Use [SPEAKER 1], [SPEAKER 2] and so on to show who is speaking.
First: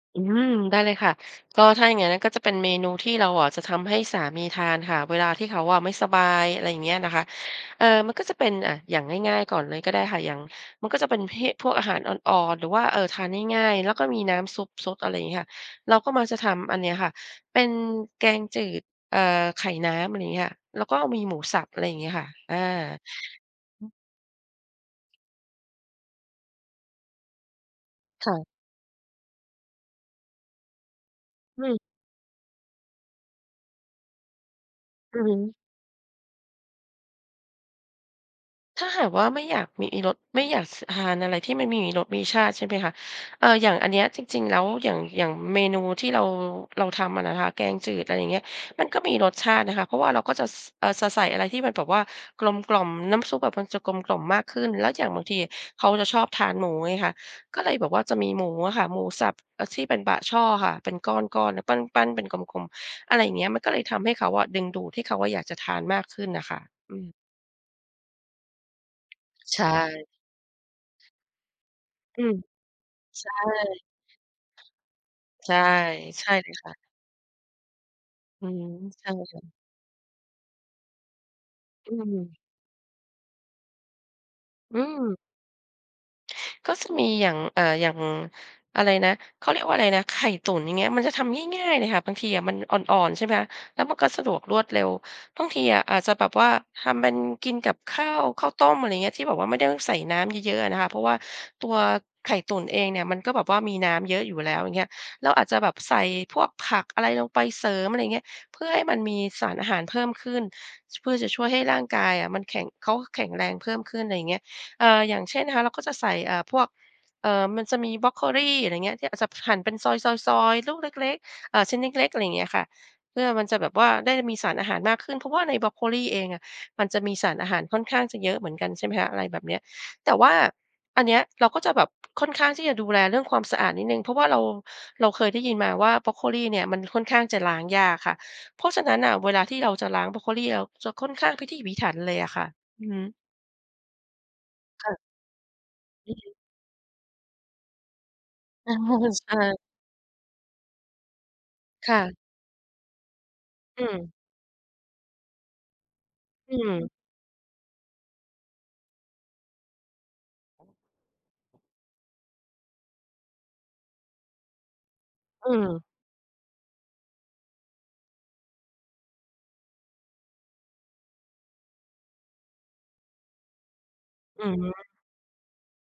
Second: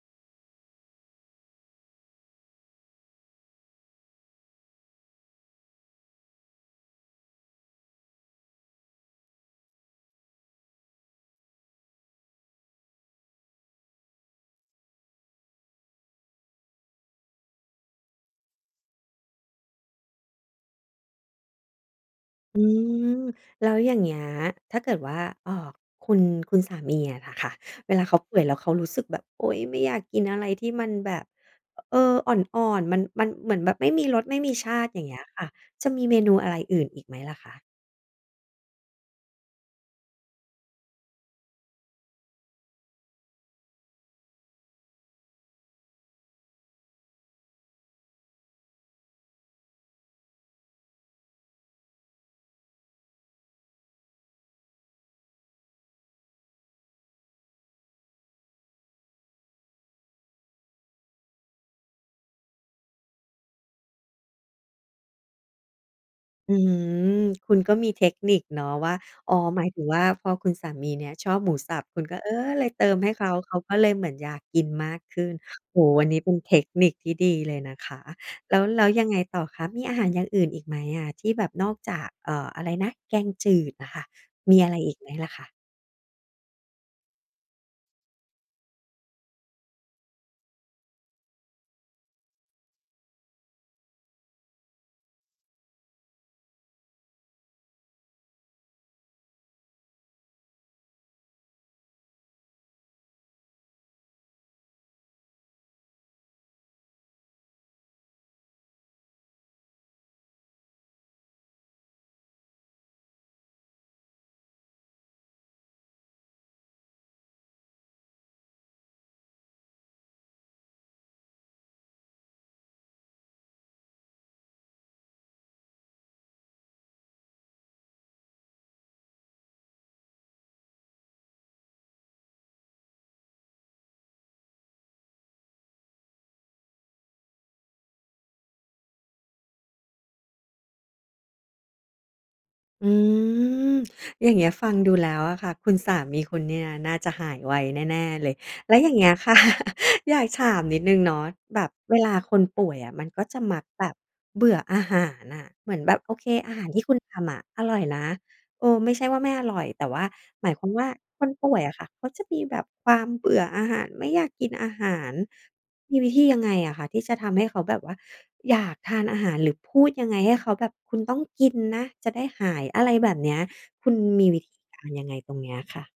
[SPEAKER 1] อืม ได้เลยค่ะ ก็ถ้าอย่างงั้นน่ะ ก็จะเป็นเมนูที่เราอะ จะทำให้สามีทานค่ะเวลาที่เขาอะไม่สบาย อะไรอย่างเงี้ยนะคะ เอ่อ มันก็จะเป็น อ่า อย่างง่าย ๆ ก่อนเลยก็ได้ค่ะ อย่าง มันก็จะเป็นเพ่ พวกอาหารอ่อน ๆ หรือว่า เอ่อ ทานง่าย ๆ แล้วก็มีน้ำซุปซด อะไรงี้ค่ะ เราก็มักจะทำอันเนี้ยค่ะ เป็นแกงจืด เอ่อ ไข่น้ำ อะไรอย่างนี้ค่ะ แล้วก็มีหมูสับ อะไรอย่างเงี้ยค่ะ อ
[SPEAKER 2] อ
[SPEAKER 1] า
[SPEAKER 2] ืม แล้ว
[SPEAKER 1] อื
[SPEAKER 2] อย
[SPEAKER 1] อ
[SPEAKER 2] ่างเงี้ย ถ้าเกิดว่า เอ่อ คุณ คุณสามีอะน่ะค่ะ เวลาเขา
[SPEAKER 1] ค
[SPEAKER 2] ป
[SPEAKER 1] ่
[SPEAKER 2] ่วย
[SPEAKER 1] ะ
[SPEAKER 2] แล้วเขารู้สึกแบบ โอ๊ย ไม่อยากกินอะไรที่มันแบบ
[SPEAKER 1] อือ
[SPEAKER 2] เออ อ่อน ๆ มัน มันเหมือนแบบไม่มีรสไม่มีชาติ อย่างเงี
[SPEAKER 1] อ
[SPEAKER 2] ้
[SPEAKER 1] ื
[SPEAKER 2] ย
[SPEAKER 1] อฮ
[SPEAKER 2] ค่ะ
[SPEAKER 1] ึ
[SPEAKER 2] จะมีเมนูอะไรอื่นอีกไหมล่ะค่ะ?
[SPEAKER 1] ถ้าหากว่าไม่อยากมีอีรส ไม่อยาก ส ทานอะไรที่ไม่มีรสมีชาติ ใช่ไหมคะ เอ่อ อย่างอันเนี้ยจริง ๆ แล้ว อย่าง อย่างเมนูที่เรา เราทำอะนะคะ แกงจืด อะไรอย่างเงี้ย มันก็มีรสชาตินะคะ เพราะว่าเราก็จะ ส เออ สะใส่อะไรที่มันแบบว่ากลมกล่อม น้ำซุปอะมันจะกลมกล่อมมากขึ้น แล้วอย่างบางทีเขาจะชอบทานหมูไงค่ะ ก็เลยแบบว่าจะมีหมูอะค่ะ หมูสับที่ เอ่อ เป็นบะช่อค่ะ เป็นก้อน ๆ น่ะ ปั้น ๆ เป็นกลม ๆ อะไรอย่างเงี้ย มันก็เลยทำให้เขาอะ ดึงดูดให้เขาอะอยากจะทานมากขึ้นน่ะ
[SPEAKER 2] อ
[SPEAKER 1] ค
[SPEAKER 2] ื
[SPEAKER 1] ่ะ
[SPEAKER 2] อฮึ
[SPEAKER 1] อืม
[SPEAKER 2] คุณก็มีเทคนิคเนาะว่า อ๋อ
[SPEAKER 1] ใช
[SPEAKER 2] หมายถึงว่า
[SPEAKER 1] ่
[SPEAKER 2] พอคุณสามีเนี่ยชอบหมูสับ คุณก็
[SPEAKER 1] อื
[SPEAKER 2] เอ
[SPEAKER 1] ม
[SPEAKER 2] อ
[SPEAKER 1] ใ
[SPEAKER 2] เลยเติมให้เข
[SPEAKER 1] ช
[SPEAKER 2] า เขาก็
[SPEAKER 1] ่
[SPEAKER 2] เลยเหมือนอยากกินมากขึ้น
[SPEAKER 1] ใช่
[SPEAKER 2] โอ้โฮ อันนี้
[SPEAKER 1] ใช
[SPEAKER 2] เป็
[SPEAKER 1] ่
[SPEAKER 2] น
[SPEAKER 1] เล
[SPEAKER 2] เท
[SPEAKER 1] ย
[SPEAKER 2] ค
[SPEAKER 1] ค่ะ
[SPEAKER 2] นิคที่ดีเลยนะคะ
[SPEAKER 1] อื
[SPEAKER 2] แล้ว
[SPEAKER 1] ม
[SPEAKER 2] แล้วย
[SPEAKER 1] ใช
[SPEAKER 2] ัง
[SPEAKER 1] ่
[SPEAKER 2] ไง
[SPEAKER 1] เลยค
[SPEAKER 2] ต่
[SPEAKER 1] ่
[SPEAKER 2] อ
[SPEAKER 1] ะ
[SPEAKER 2] คะ มีอาหารอย่างอื่นอีกไหมอะ ที่แบบนอก
[SPEAKER 1] อื
[SPEAKER 2] จาก เอ
[SPEAKER 1] ม
[SPEAKER 2] ่อ อะไรนะ แกงจืดน่ะค่ะ มีอะไร
[SPEAKER 1] อื
[SPEAKER 2] อีกไหม
[SPEAKER 1] ม
[SPEAKER 2] ล่ะค่ะ?
[SPEAKER 1] ก็จะมีอย่าง อ่า อย่าง อะไรนะ เขาเรียกว่าอะไรนะ ไข่ตุ๋น อย่างเงี้ย มันจะทำง่าย ๆ เลยค่ะ บางทีอะมันอ่อน ๆ ใช่ไหมคะ แล้วมันก็สะดวกรวดเร็ว บางทีอะอาจจะแบบว่าทำเป็นกินกับข้าว ข้าวต้ม อะไรอย่างเงี้ย ที่แบบว่าไม่ได้ต้องใส่น้ำเยอะ ๆ อะนะคะ เพราะว่าตัวไข่ตุ๋นเองเนี่ย มันก็แบบว่ามีน้ำเยอะอยู่แล้ว อย่างเงี้ย เราอาจจะแบบใส่พวกผักอะไรลงไปเสริม อะไรอย่างเงี้ย เพื่อให้มันมีสารอาหารเพิ่มขึ้น ช เพื่อจะช่วยให้ร่างกายอะมันแข็ง เขาแข็งแรงเพิ่มขึ้น อะไรอย่างเงี้ย เอ่อ อย่างเช่นนะคะ เราก็จะใส่ อ่า พวก เอ่อ มันจะมีบรอกโคลี อะไรอย่างเงี้ย ที่ปะสับหั่นเป็นซอย ๆ ๆ ลูกเล็ก ๆ อ่า ชิ้นเล็ก ๆ อะไรอย่างเงี้ยค่ะ เพื่อมันจะแบบว่าได้มีสารอาหารมากขึ้น เพราะว่าในบรอกโคลีเองอะ มันจะมีสารอาหารค่อนข้างจะเยอะเหมือนกัน ใช่ไหมคะ อะไรแบบเนี้ย แต่ว่าอันเนี้ยเราก็จะแบบค่อนข้างที่จะดูแลเรื่องความสะอาดนิดหนึ่ง เพราะว่าเรา เราเคยได้ยินมาว่า บรอกโคลีเนี่ยมันค่อนข้างจะล้างยากค่ะ เพราะฉะนั้นน่ะเวลาที่เราจะล้างบรอกโคลี เราจะค่อนข้างพิถีพิถันเลยอะค่ะ อื
[SPEAKER 2] อื
[SPEAKER 1] อฮึ
[SPEAKER 2] ม อย่างเงี้ย ฟัง
[SPEAKER 1] ค่
[SPEAKER 2] ดู
[SPEAKER 1] ะ
[SPEAKER 2] แล้วอะค่ะ คุณสา
[SPEAKER 1] อื
[SPEAKER 2] ม
[SPEAKER 1] อ
[SPEAKER 2] ี
[SPEAKER 1] ฮึ
[SPEAKER 2] คุณเนี่ยน่าจะหายไวแน่ ๆ เลย
[SPEAKER 1] เอ
[SPEAKER 2] แล
[SPEAKER 1] อ
[SPEAKER 2] ้วอย่างเงี้ย
[SPEAKER 1] ใ
[SPEAKER 2] ค
[SPEAKER 1] ช
[SPEAKER 2] ่ะ
[SPEAKER 1] ่
[SPEAKER 2] อยากถามนิดหนึ่งเนาะ แบบ
[SPEAKER 1] ค
[SPEAKER 2] เว
[SPEAKER 1] ่
[SPEAKER 2] ล
[SPEAKER 1] ะ
[SPEAKER 2] าคนป่วยอะ มันก็จะมัก
[SPEAKER 1] อ
[SPEAKER 2] แบบ
[SPEAKER 1] ืม
[SPEAKER 2] เบื่ออาหารน่ะ เหมือนแบบโอเค อ
[SPEAKER 1] อ
[SPEAKER 2] า
[SPEAKER 1] ื
[SPEAKER 2] หารที่
[SPEAKER 1] ม
[SPEAKER 2] คุณทำอะอร่อยนะ เออ ไม่ใช่ว่าไม่อร่อย แต่ว่าหมายความว่าคนป่วยอะค่ะ เขาจะมีแบบความเบื่ออาหาร ไม่อยากกินอาหาร
[SPEAKER 1] อืม
[SPEAKER 2] มีวิธียังไงอะคะที่จะทำให้เขาแบบว่า อยากทานอาหาร หรือพูดยังไงให้เขาแบบคุณต้องกินนะจะได้หาย อะไรแบบเนี้ย คุณมีวิ
[SPEAKER 1] อื
[SPEAKER 2] ธ
[SPEAKER 1] อ
[SPEAKER 2] ี
[SPEAKER 1] ฮ
[SPEAKER 2] ก
[SPEAKER 1] ึ
[SPEAKER 2] ารยังไงตรงเนี้ยค่ะ?